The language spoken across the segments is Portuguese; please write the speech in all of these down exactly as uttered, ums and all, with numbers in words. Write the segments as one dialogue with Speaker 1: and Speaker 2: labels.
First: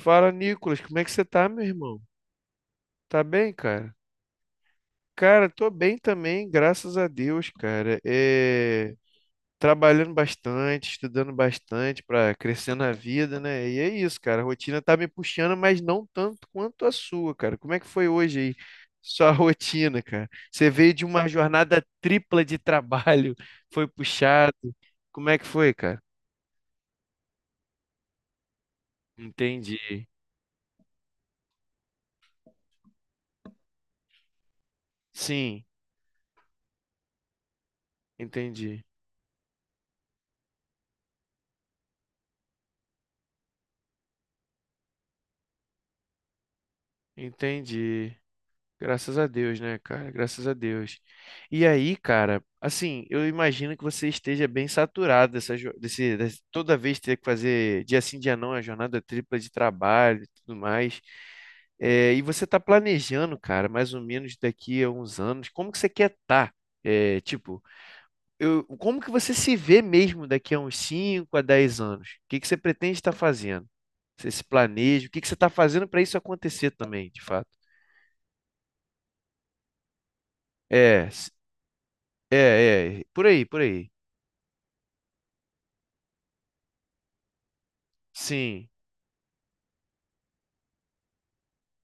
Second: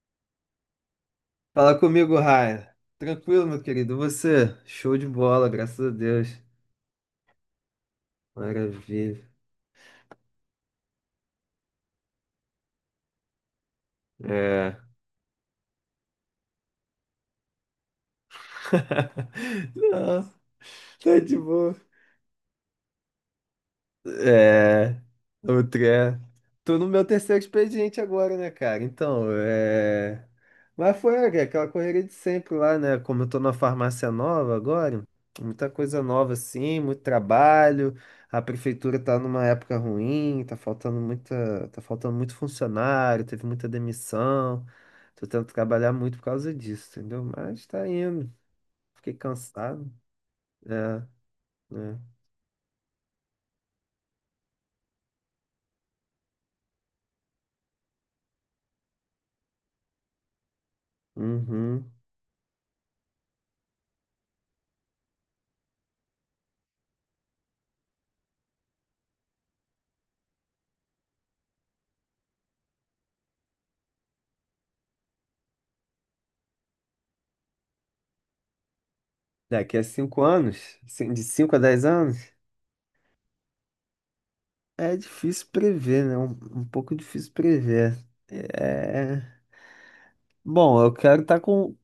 Speaker 1: Fala, Nicolas, como é que você tá, meu
Speaker 2: Fala
Speaker 1: irmão?
Speaker 2: comigo, Raia.
Speaker 1: Tá
Speaker 2: Tranquilo,
Speaker 1: bem,
Speaker 2: meu
Speaker 1: cara?
Speaker 2: querido. Você? Show de
Speaker 1: Cara,
Speaker 2: bola,
Speaker 1: tô
Speaker 2: graças a
Speaker 1: bem
Speaker 2: Deus.
Speaker 1: também, graças a Deus, cara. É...
Speaker 2: Maravilha.
Speaker 1: Trabalhando bastante, estudando bastante para crescer na vida, né? E é isso, cara. A
Speaker 2: É.
Speaker 1: rotina tá me puxando, mas não tanto quanto a sua, cara. Como é que foi hoje aí? Sua rotina,
Speaker 2: Não,
Speaker 1: cara. Você veio de
Speaker 2: tá
Speaker 1: uma
Speaker 2: de boa.
Speaker 1: jornada tripla de trabalho, foi puxado.
Speaker 2: É,
Speaker 1: Como é que foi,
Speaker 2: outro
Speaker 1: cara?
Speaker 2: é. Tô no meu terceiro expediente agora, né, cara? Então,
Speaker 1: Entendi.
Speaker 2: é. Mas foi é, aquela correria de sempre lá, né? Como eu tô na farmácia nova agora,
Speaker 1: Sim,
Speaker 2: muita coisa nova assim, muito trabalho. A
Speaker 1: entendi.
Speaker 2: prefeitura tá numa época ruim, tá faltando muita, tá faltando muito funcionário, teve muita demissão. Tô tentando trabalhar muito por causa disso, entendeu? Mas tá
Speaker 1: Entendi.
Speaker 2: indo. Fiquei
Speaker 1: Graças a Deus, né,
Speaker 2: cansado.
Speaker 1: cara? Graças a Deus.
Speaker 2: É,
Speaker 1: E aí,
Speaker 2: é.
Speaker 1: cara, assim, eu imagino que você esteja bem saturado dessa, jo- desse, desse- toda vez ter que fazer dia sim, dia não, a jornada tripla de trabalho e tudo mais.
Speaker 2: Uhum.
Speaker 1: É, e você está planejando, cara, mais ou menos daqui a uns anos, como que você quer estar? É, tipo, eu, como que você se vê mesmo daqui a uns cinco a dez anos? O que que você pretende estar fazendo? Você se planeja? O que que você está fazendo para isso acontecer também, de fato?
Speaker 2: Daqui a cinco anos,
Speaker 1: É.
Speaker 2: assim, de cinco a dez anos,
Speaker 1: É, é, por aí, por aí.
Speaker 2: é difícil prever, né? Um, um pouco difícil prever.
Speaker 1: Sim,
Speaker 2: É... Bom, eu quero estar com.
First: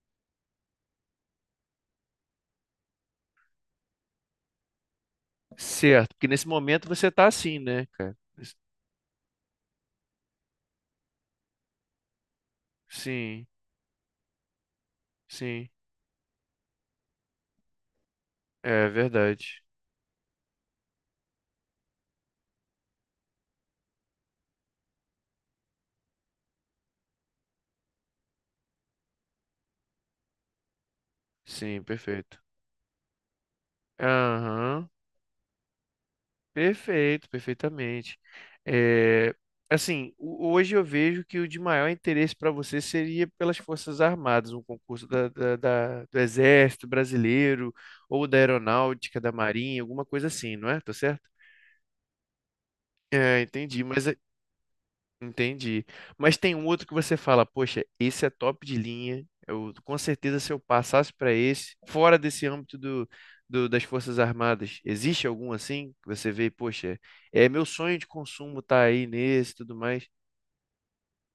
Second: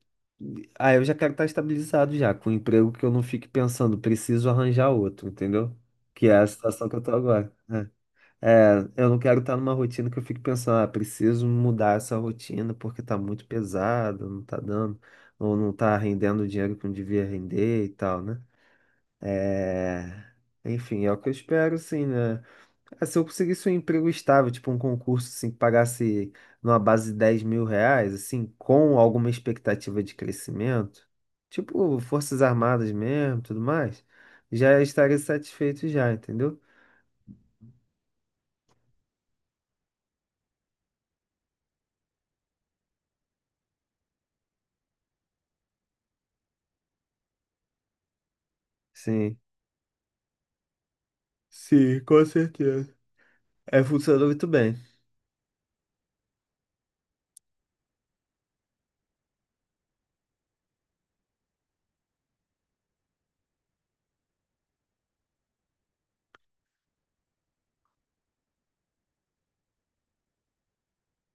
Speaker 2: Ah, eu já quero estar estabilizado já, com um emprego que eu não fique pensando, preciso arranjar outro, entendeu?
Speaker 1: certo. Porque
Speaker 2: Que é a
Speaker 1: nesse momento
Speaker 2: situação que eu
Speaker 1: você
Speaker 2: tô
Speaker 1: tá
Speaker 2: agora,
Speaker 1: assim, né,
Speaker 2: né?
Speaker 1: cara?
Speaker 2: É, eu não quero estar numa rotina que eu fique pensando, ah, preciso mudar essa rotina porque tá muito
Speaker 1: Sim,
Speaker 2: pesada, não tá dando, ou
Speaker 1: sim.
Speaker 2: não tá rendendo o dinheiro que eu devia render e tal, né?
Speaker 1: É verdade.
Speaker 2: É, Enfim, é o que eu espero, sim, né? Ah, se eu conseguisse um emprego estável, tipo um concurso, assim, que pagasse numa base de dez mil reais, assim, com alguma expectativa de crescimento,
Speaker 1: Sim,
Speaker 2: tipo
Speaker 1: perfeito.
Speaker 2: Forças Armadas mesmo, tudo mais, já
Speaker 1: Aham,
Speaker 2: estaria satisfeito já, entendeu?
Speaker 1: perfeito, perfeitamente. É, assim, o- hoje eu vejo que o de maior interesse para você seria pelas Forças Armadas, um concurso da, da- da- do Exército Brasileiro ou da Aeronáutica, da
Speaker 2: Sim.
Speaker 1: Marinha, alguma coisa assim, não é? Tá certo?
Speaker 2: Sim, com certeza.
Speaker 1: É, entendi.
Speaker 2: É,
Speaker 1: Mas
Speaker 2: funcionou muito bem.
Speaker 1: Entendi. Mas tem um outro que você fala, poxa, esse é top de linha. Eu, com certeza, se eu passasse para esse, fora desse âmbito do, do- das Forças Armadas, existe algum assim que você vê, poxa, é meu sonho de consumo tá aí nesse, e tudo mais?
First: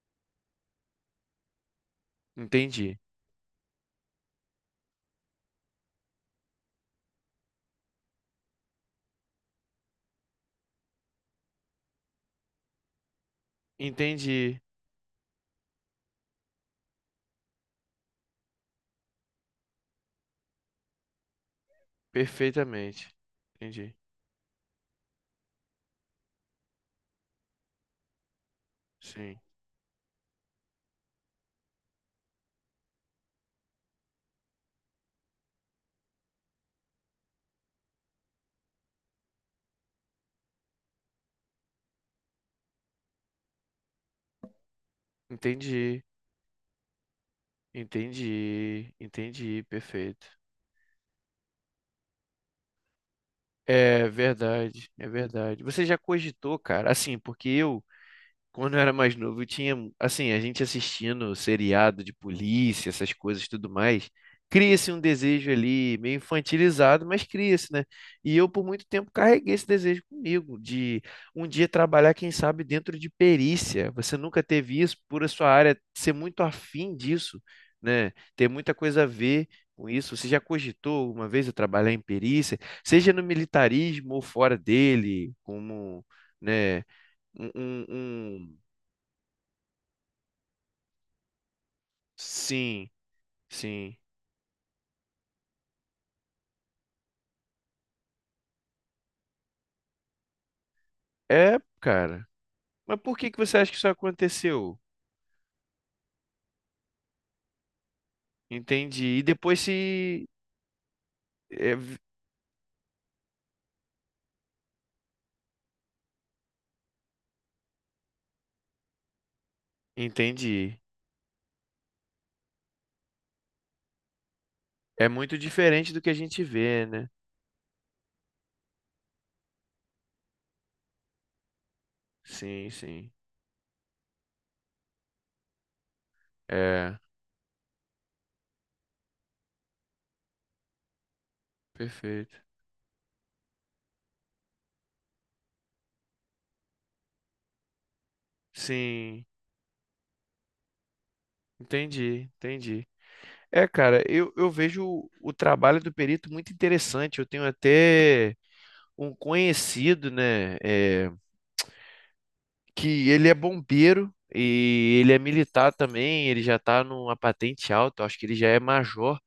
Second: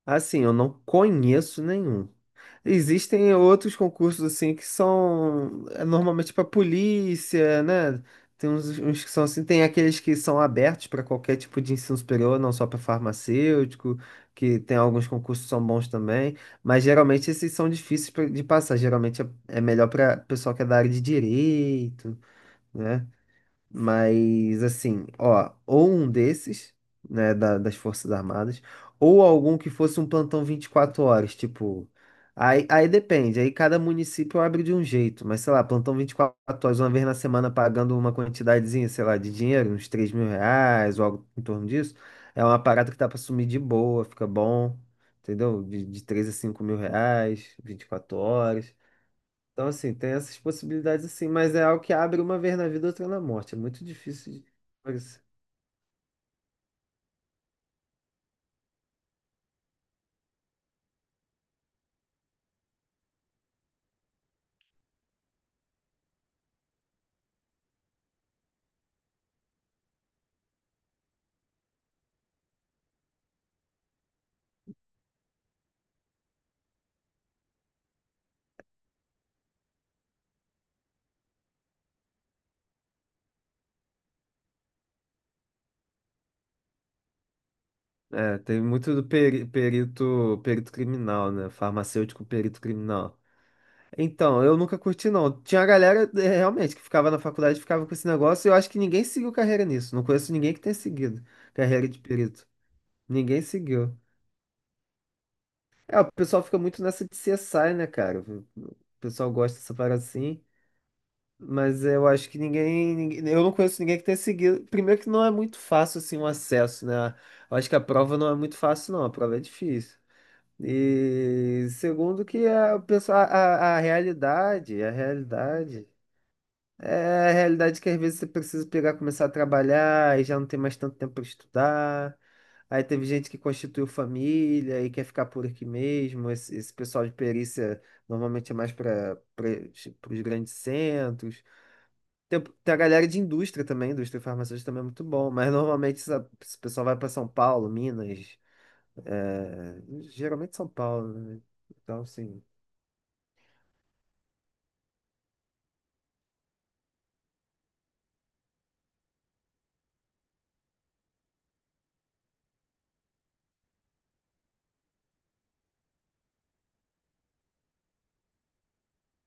Speaker 2: Assim, eu não conheço nenhum.
Speaker 1: Entendi.
Speaker 2: Existem outros concursos assim que são é, normalmente para polícia, né? Tem uns, uns que são assim, tem aqueles que são abertos para qualquer tipo de ensino superior, não só para farmacêutico, que
Speaker 1: Entendi
Speaker 2: tem alguns concursos que são bons também, mas geralmente esses são difíceis pra- de passar. Geralmente é, é melhor para pessoal que é da área de direito, né?
Speaker 1: perfeitamente. Entendi.
Speaker 2: Mas assim, ó, ou um desses, né, da- das Forças Armadas, ou
Speaker 1: Sim.
Speaker 2: algum que fosse um plantão vinte e quatro horas, tipo. Aí, aí depende, aí cada município abre de um jeito, mas sei lá, plantão vinte e quatro horas, uma vez na semana pagando uma quantidadezinha, sei lá, de dinheiro, uns três mil reais ou algo em torno disso, é uma parada que dá pra sumir de boa, fica bom, entendeu? De,
Speaker 1: Entendi.
Speaker 2: de três a cinco mil reais, vinte e quatro horas.
Speaker 1: Entendi. Entendi.
Speaker 2: Então, assim, tem
Speaker 1: Perfeito.
Speaker 2: essas possibilidades, assim, mas é algo que abre uma vez na vida, outra na morte. É muito
Speaker 1: É
Speaker 2: difícil de.
Speaker 1: verdade, é verdade. Você já cogitou, cara? Assim, porque eu quando eu era mais novo, eu tinha, assim, a gente assistindo seriado de polícia, essas coisas e tudo mais, cria-se um desejo ali meio infantilizado, mas cria-se, né? E eu, por muito tempo, carreguei esse desejo comigo, de um dia trabalhar, quem sabe, dentro de perícia. Você nunca teve isso, por a sua área ser muito afim disso, né? Ter muita coisa a ver com isso. Você já cogitou uma vez a trabalhar em perícia, seja no militarismo ou fora dele, como, né? um, um-
Speaker 2: É,
Speaker 1: um
Speaker 2: tem muito do peri- perito, perito criminal, né? Farmacêutico perito
Speaker 1: Sim,
Speaker 2: criminal.
Speaker 1: sim.
Speaker 2: Então, eu nunca curti, não. Tinha a galera, é, realmente, que ficava na faculdade, ficava com esse negócio, e eu acho que ninguém seguiu carreira nisso. Não conheço ninguém que tenha seguido
Speaker 1: É,
Speaker 2: carreira de
Speaker 1: cara.
Speaker 2: perito.
Speaker 1: Mas por que que
Speaker 2: Ninguém
Speaker 1: você acha que isso
Speaker 2: seguiu.
Speaker 1: aconteceu?
Speaker 2: É, o pessoal fica muito nessa de cê esse i, né, cara? O
Speaker 1: Entendi. E
Speaker 2: pessoal gosta
Speaker 1: depois
Speaker 2: dessa parada
Speaker 1: se.
Speaker 2: assim.
Speaker 1: é,
Speaker 2: Mas
Speaker 1: v-
Speaker 2: eu acho que ninguém, ninguém- eu não conheço ninguém que tenha seguido. Primeiro que não é muito fácil assim o acesso, né? Eu acho que a prova não é muito fácil, não. A prova é difícil.
Speaker 1: Entendi.
Speaker 2: E segundo que a, pessoa, a, a a realidade, a
Speaker 1: É muito
Speaker 2: realidade.
Speaker 1: diferente do que a gente vê, né?
Speaker 2: É a realidade que às vezes você precisa pegar, começar a trabalhar e já não tem mais tanto tempo para estudar.
Speaker 1: Sim,
Speaker 2: Aí teve
Speaker 1: sim.
Speaker 2: gente que constituiu família e quer ficar por aqui mesmo. Esse, esse
Speaker 1: É,
Speaker 2: pessoal de perícia normalmente é mais para os grandes centros. Tem,
Speaker 1: perfeito.
Speaker 2: tem a galera de indústria também, indústria farmacêutica também é muito bom, mas normalmente essa- esse pessoal vai para São Paulo, Minas,
Speaker 1: Sim,
Speaker 2: é, geralmente São Paulo, né? Então,
Speaker 1: entendi,
Speaker 2: assim,
Speaker 1: entendi. É, cara, eu, eu vejo o trabalho do perito muito interessante. Eu tenho até um conhecido, né? é, que ele é bombeiro e ele é militar também, ele já tá numa patente alta, eu acho que ele já é major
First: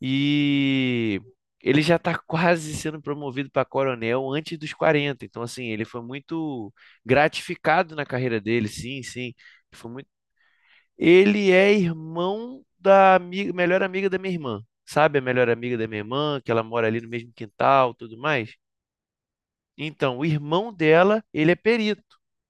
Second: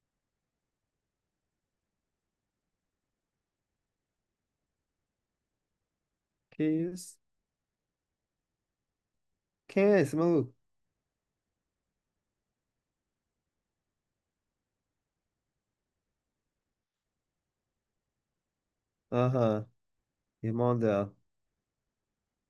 Speaker 1: e ele já tá quase sendo promovido para coronel antes dos quarenta. Então, assim, ele foi
Speaker 2: que
Speaker 1: muito
Speaker 2: isso?
Speaker 1: gratificado na carreira dele, sim, sim.
Speaker 2: Quem
Speaker 1: Foi
Speaker 2: é
Speaker 1: muito...
Speaker 2: esse maluco?
Speaker 1: Ele é irmão da ami- melhor amiga da minha irmã. Sabe a melhor amiga da minha irmã, que ela mora ali no mesmo quintal, tudo mais?
Speaker 2: Aham,
Speaker 1: Então, o irmão
Speaker 2: irmão dela.
Speaker 1: dela, ele é perito.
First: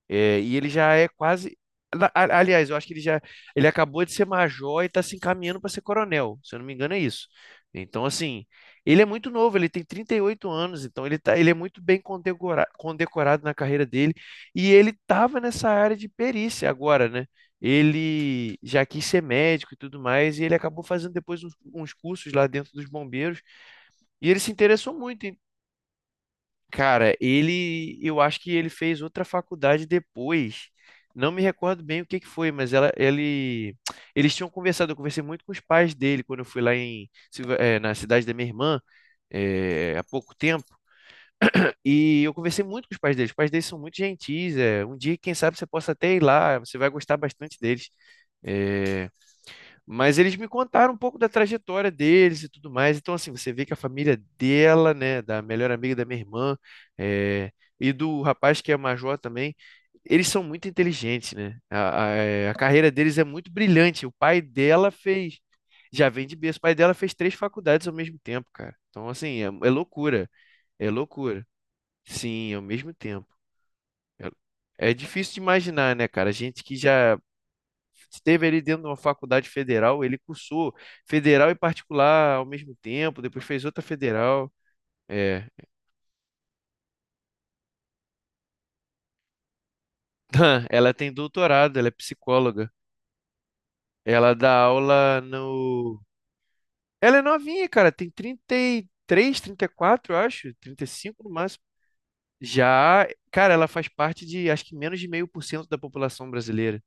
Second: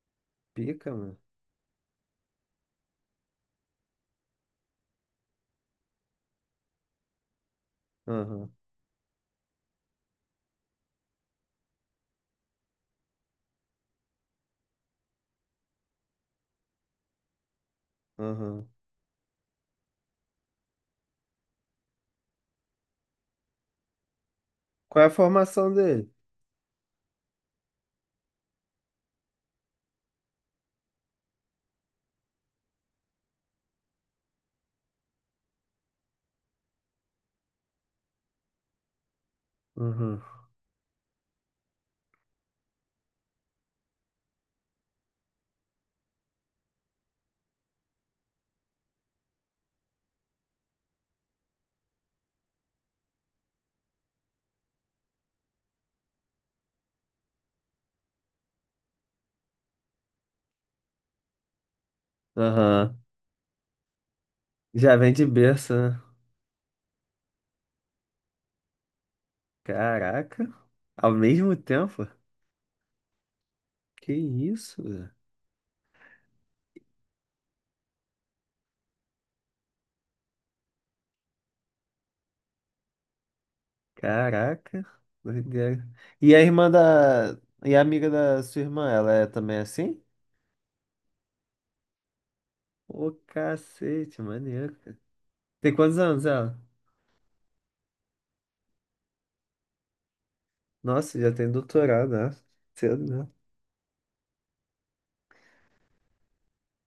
Speaker 1: É, e ele
Speaker 2: Pica,
Speaker 1: já é
Speaker 2: mano.
Speaker 1: quase. na- a- Aliás, eu acho que ele já. Ele acabou de ser major e está se encaminhando para ser coronel. Se eu não me engano, é isso. Então, assim,
Speaker 2: Aham,
Speaker 1: ele é muito novo, ele tem trinta e oito anos, então ele tá, ele é muito bem condecora- condecorado na carreira dele. E ele estava nessa área de perícia agora, né? Ele
Speaker 2: aham.
Speaker 1: já quis ser médico e tudo mais, e ele acabou fazendo depois uns, uns cursos lá dentro dos bombeiros. E ele se interessou
Speaker 2: Qual é a
Speaker 1: muito.
Speaker 2: formação dele?
Speaker 1: Cara, ele, eu acho que ele fez outra faculdade depois. Não me recordo bem o que que foi, mas ela, ele, eles tinham conversado. Eu conversei muito com os pais dele quando eu fui lá em, Silva- eh, na cidade da minha irmã, eh, há
Speaker 2: Aham,
Speaker 1: pouco tempo. E eu conversei muito com os pais deles. Os pais deles são muito gentis. é Um dia, quem sabe, você possa até ir lá. Você vai gostar bastante deles. Eh, mas eles me contaram um pouco da trajetória deles e tudo mais. Então, assim, você vê que a família dela, né, da melhor amiga da minha irmã, eh, e do rapaz que é major também, eles são muito inteligentes, né? A, a, eh, a carreira
Speaker 2: aham.
Speaker 1: deles é muito brilhante. O pai dela
Speaker 2: Já vem de
Speaker 1: fez,
Speaker 2: berço, né?
Speaker 1: já vem de berço, o pai dela fez três faculdades ao mesmo tempo, cara. Então, assim, é, é loucura,
Speaker 2: Caraca,
Speaker 1: é
Speaker 2: ao
Speaker 1: loucura.
Speaker 2: mesmo tempo?
Speaker 1: Sim, ao mesmo tempo.
Speaker 2: Que isso?
Speaker 1: É, é difícil de imaginar, né, cara? A gente que já esteve ali dentro de uma faculdade federal, ele cursou federal e particular ao mesmo tempo, depois fez outra federal.
Speaker 2: Caraca,
Speaker 1: É.
Speaker 2: doideira. E a irmã da. E a amiga da sua irmã, ela é também assim?
Speaker 1: Ela tem doutorado, ela é psicóloga.
Speaker 2: Ô, cacete,
Speaker 1: Ela dá
Speaker 2: maneiro.
Speaker 1: aula
Speaker 2: Tem quantos
Speaker 1: no.
Speaker 2: anos ela?
Speaker 1: Ela é novinha, cara, tem trinta e três, trinta e quatro, eu acho,
Speaker 2: Nossa,
Speaker 1: trinta e cinco no
Speaker 2: já tem
Speaker 1: máximo.
Speaker 2: doutorado, né? Cedo,
Speaker 1: Já,
Speaker 2: né?
Speaker 1: cara, ela faz parte de acho que menos de meio por cento da população brasileira.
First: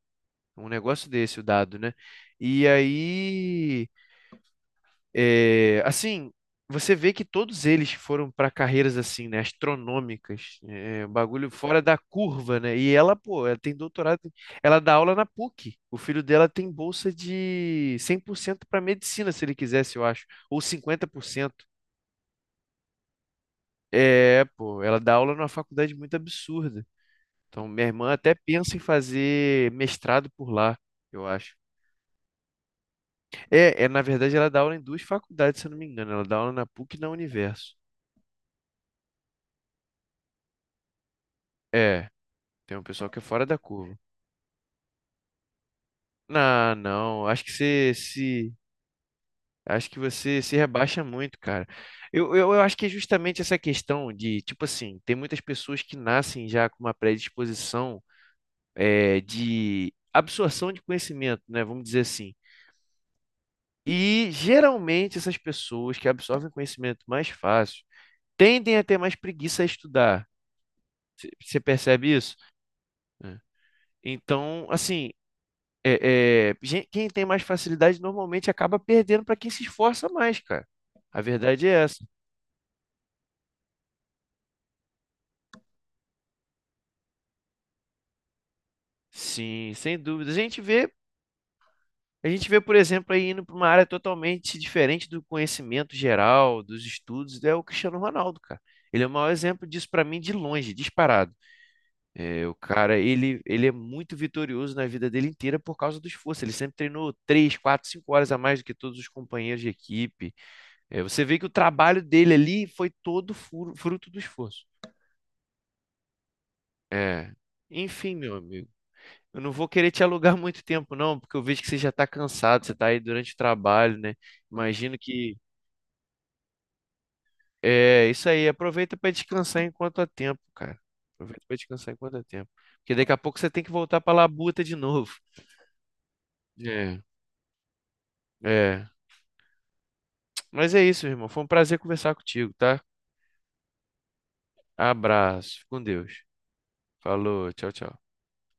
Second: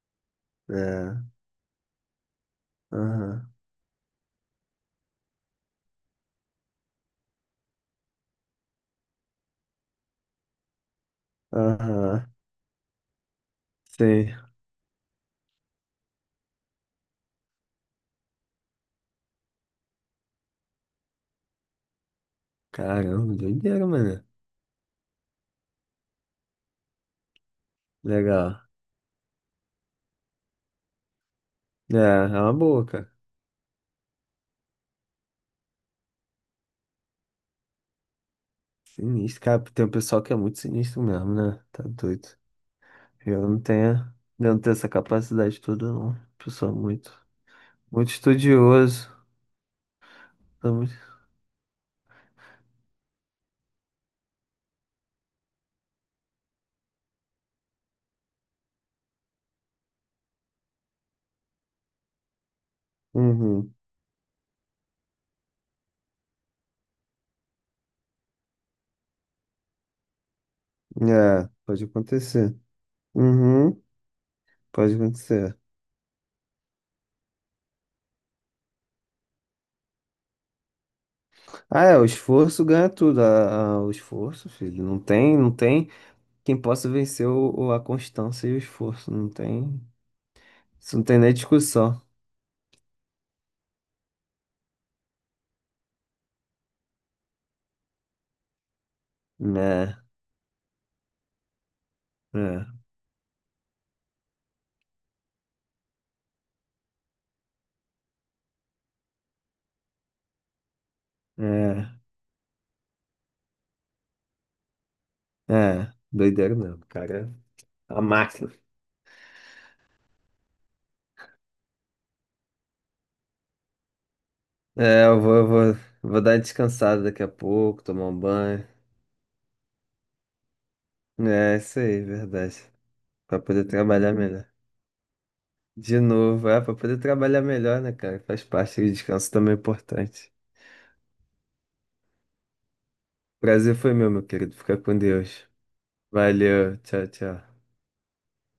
Speaker 1: Um negócio
Speaker 2: É,
Speaker 1: desse, o dado, né? E
Speaker 2: aham,
Speaker 1: aí. É, assim, você vê que todos eles foram para carreiras assim, né, astronômicas, é, bagulho fora da
Speaker 2: aham.
Speaker 1: curva, né? E ela, pô, ela tem doutorado,
Speaker 2: Sei.
Speaker 1: ela dá aula na PUC. O filho dela tem bolsa de cem por cento para medicina, se ele quisesse, eu acho, ou cinquenta por cento.
Speaker 2: Caramba, doideira, mano.
Speaker 1: É, pô, ela dá aula numa faculdade muito absurda. Então, minha irmã até
Speaker 2: Legal.
Speaker 1: pensa em fazer mestrado por lá, eu acho.
Speaker 2: É, é uma boa, cara.
Speaker 1: É, é, na verdade, ela dá aula em duas faculdades, se eu não me engano. Ela dá aula na PUC e na Universo.
Speaker 2: Sinistro, cara. Tem um pessoal que é muito sinistro mesmo, né? Tá
Speaker 1: É,
Speaker 2: doido.
Speaker 1: tem um pessoal que é fora
Speaker 2: Eu
Speaker 1: da
Speaker 2: não tenho,
Speaker 1: curva.
Speaker 2: eu não tenho essa capacidade toda, não. Pessoal
Speaker 1: Não,
Speaker 2: muito,
Speaker 1: não. Acho que você
Speaker 2: muito
Speaker 1: se.
Speaker 2: estudioso.
Speaker 1: Acho que você se rebaixa muito, cara. Eu, eu, eu acho que é justamente essa questão de, tipo assim, tem muitas pessoas que nascem já com uma predisposição é, de absorção de conhecimento, né? Vamos dizer assim.
Speaker 2: Uhum.
Speaker 1: E geralmente essas pessoas que absorvem conhecimento mais fácil tendem a ter mais preguiça a estudar.
Speaker 2: É,
Speaker 1: Você
Speaker 2: pode
Speaker 1: percebe isso?
Speaker 2: acontecer.
Speaker 1: É.
Speaker 2: Uhum.
Speaker 1: Então,
Speaker 2: Pode
Speaker 1: assim,
Speaker 2: acontecer.
Speaker 1: é, é, gen- quem tem mais facilidade normalmente acaba perdendo para quem se esforça mais, cara. A verdade é
Speaker 2: Ah, é,
Speaker 1: essa.
Speaker 2: o esforço ganha tudo. Ah, ah, o esforço, filho. Não tem, não tem quem possa vencer o, o- a constância e o esforço. Não
Speaker 1: Sim,
Speaker 2: tem.
Speaker 1: sem dúvida. A gente vê,
Speaker 2: Isso não tem nem discussão.
Speaker 1: a gente vê, por exemplo, aí indo para uma área totalmente diferente do conhecimento geral, dos estudos, é o Cristiano Ronaldo, cara. Ele é o maior exemplo disso
Speaker 2: Né?
Speaker 1: para mim de longe, disparado. É, o
Speaker 2: É,
Speaker 1: cara, ele, ele é muito vitorioso na vida dele inteira por causa do esforço. Ele sempre treinou três, quatro, cinco horas a mais do que todos os companheiros de equipe. É, você vê que o
Speaker 2: é,
Speaker 1: trabalho dele ali foi todo furo- fruto do esforço.
Speaker 2: é. Doideira mesmo,
Speaker 1: É.
Speaker 2: cara. A
Speaker 1: Enfim, meu
Speaker 2: máquina.
Speaker 1: amigo. Eu não vou querer te alugar muito tempo, não, porque eu vejo que você já está cansado, você está aí durante o trabalho, né? Imagino
Speaker 2: É, eu vou,
Speaker 1: que.
Speaker 2: eu vou, vou dar uma descansada daqui a pouco, tomar
Speaker 1: É,
Speaker 2: um
Speaker 1: isso aí.
Speaker 2: banho.
Speaker 1: Aproveita para descansar enquanto há tempo, cara. Aproveita para
Speaker 2: É, isso
Speaker 1: descansar
Speaker 2: aí,
Speaker 1: enquanto há tempo.
Speaker 2: verdade.
Speaker 1: Porque daqui a pouco
Speaker 2: Pra
Speaker 1: você tem
Speaker 2: poder
Speaker 1: que voltar para
Speaker 2: trabalhar melhor.
Speaker 1: labuta de novo.
Speaker 2: De novo, é, pra poder
Speaker 1: É,
Speaker 2: trabalhar melhor, né, cara? Faz parte, o
Speaker 1: é.
Speaker 2: descanso também é importante.
Speaker 1: Mas é isso, irmão. Foi um prazer conversar contigo, tá?
Speaker 2: Prazer foi meu, meu querido. Fica com Deus.
Speaker 1: Abraço. Fica Com Deus.
Speaker 2: Valeu, tchau,
Speaker 1: Falou.
Speaker 2: tchau.
Speaker 1: Tchau, tchau.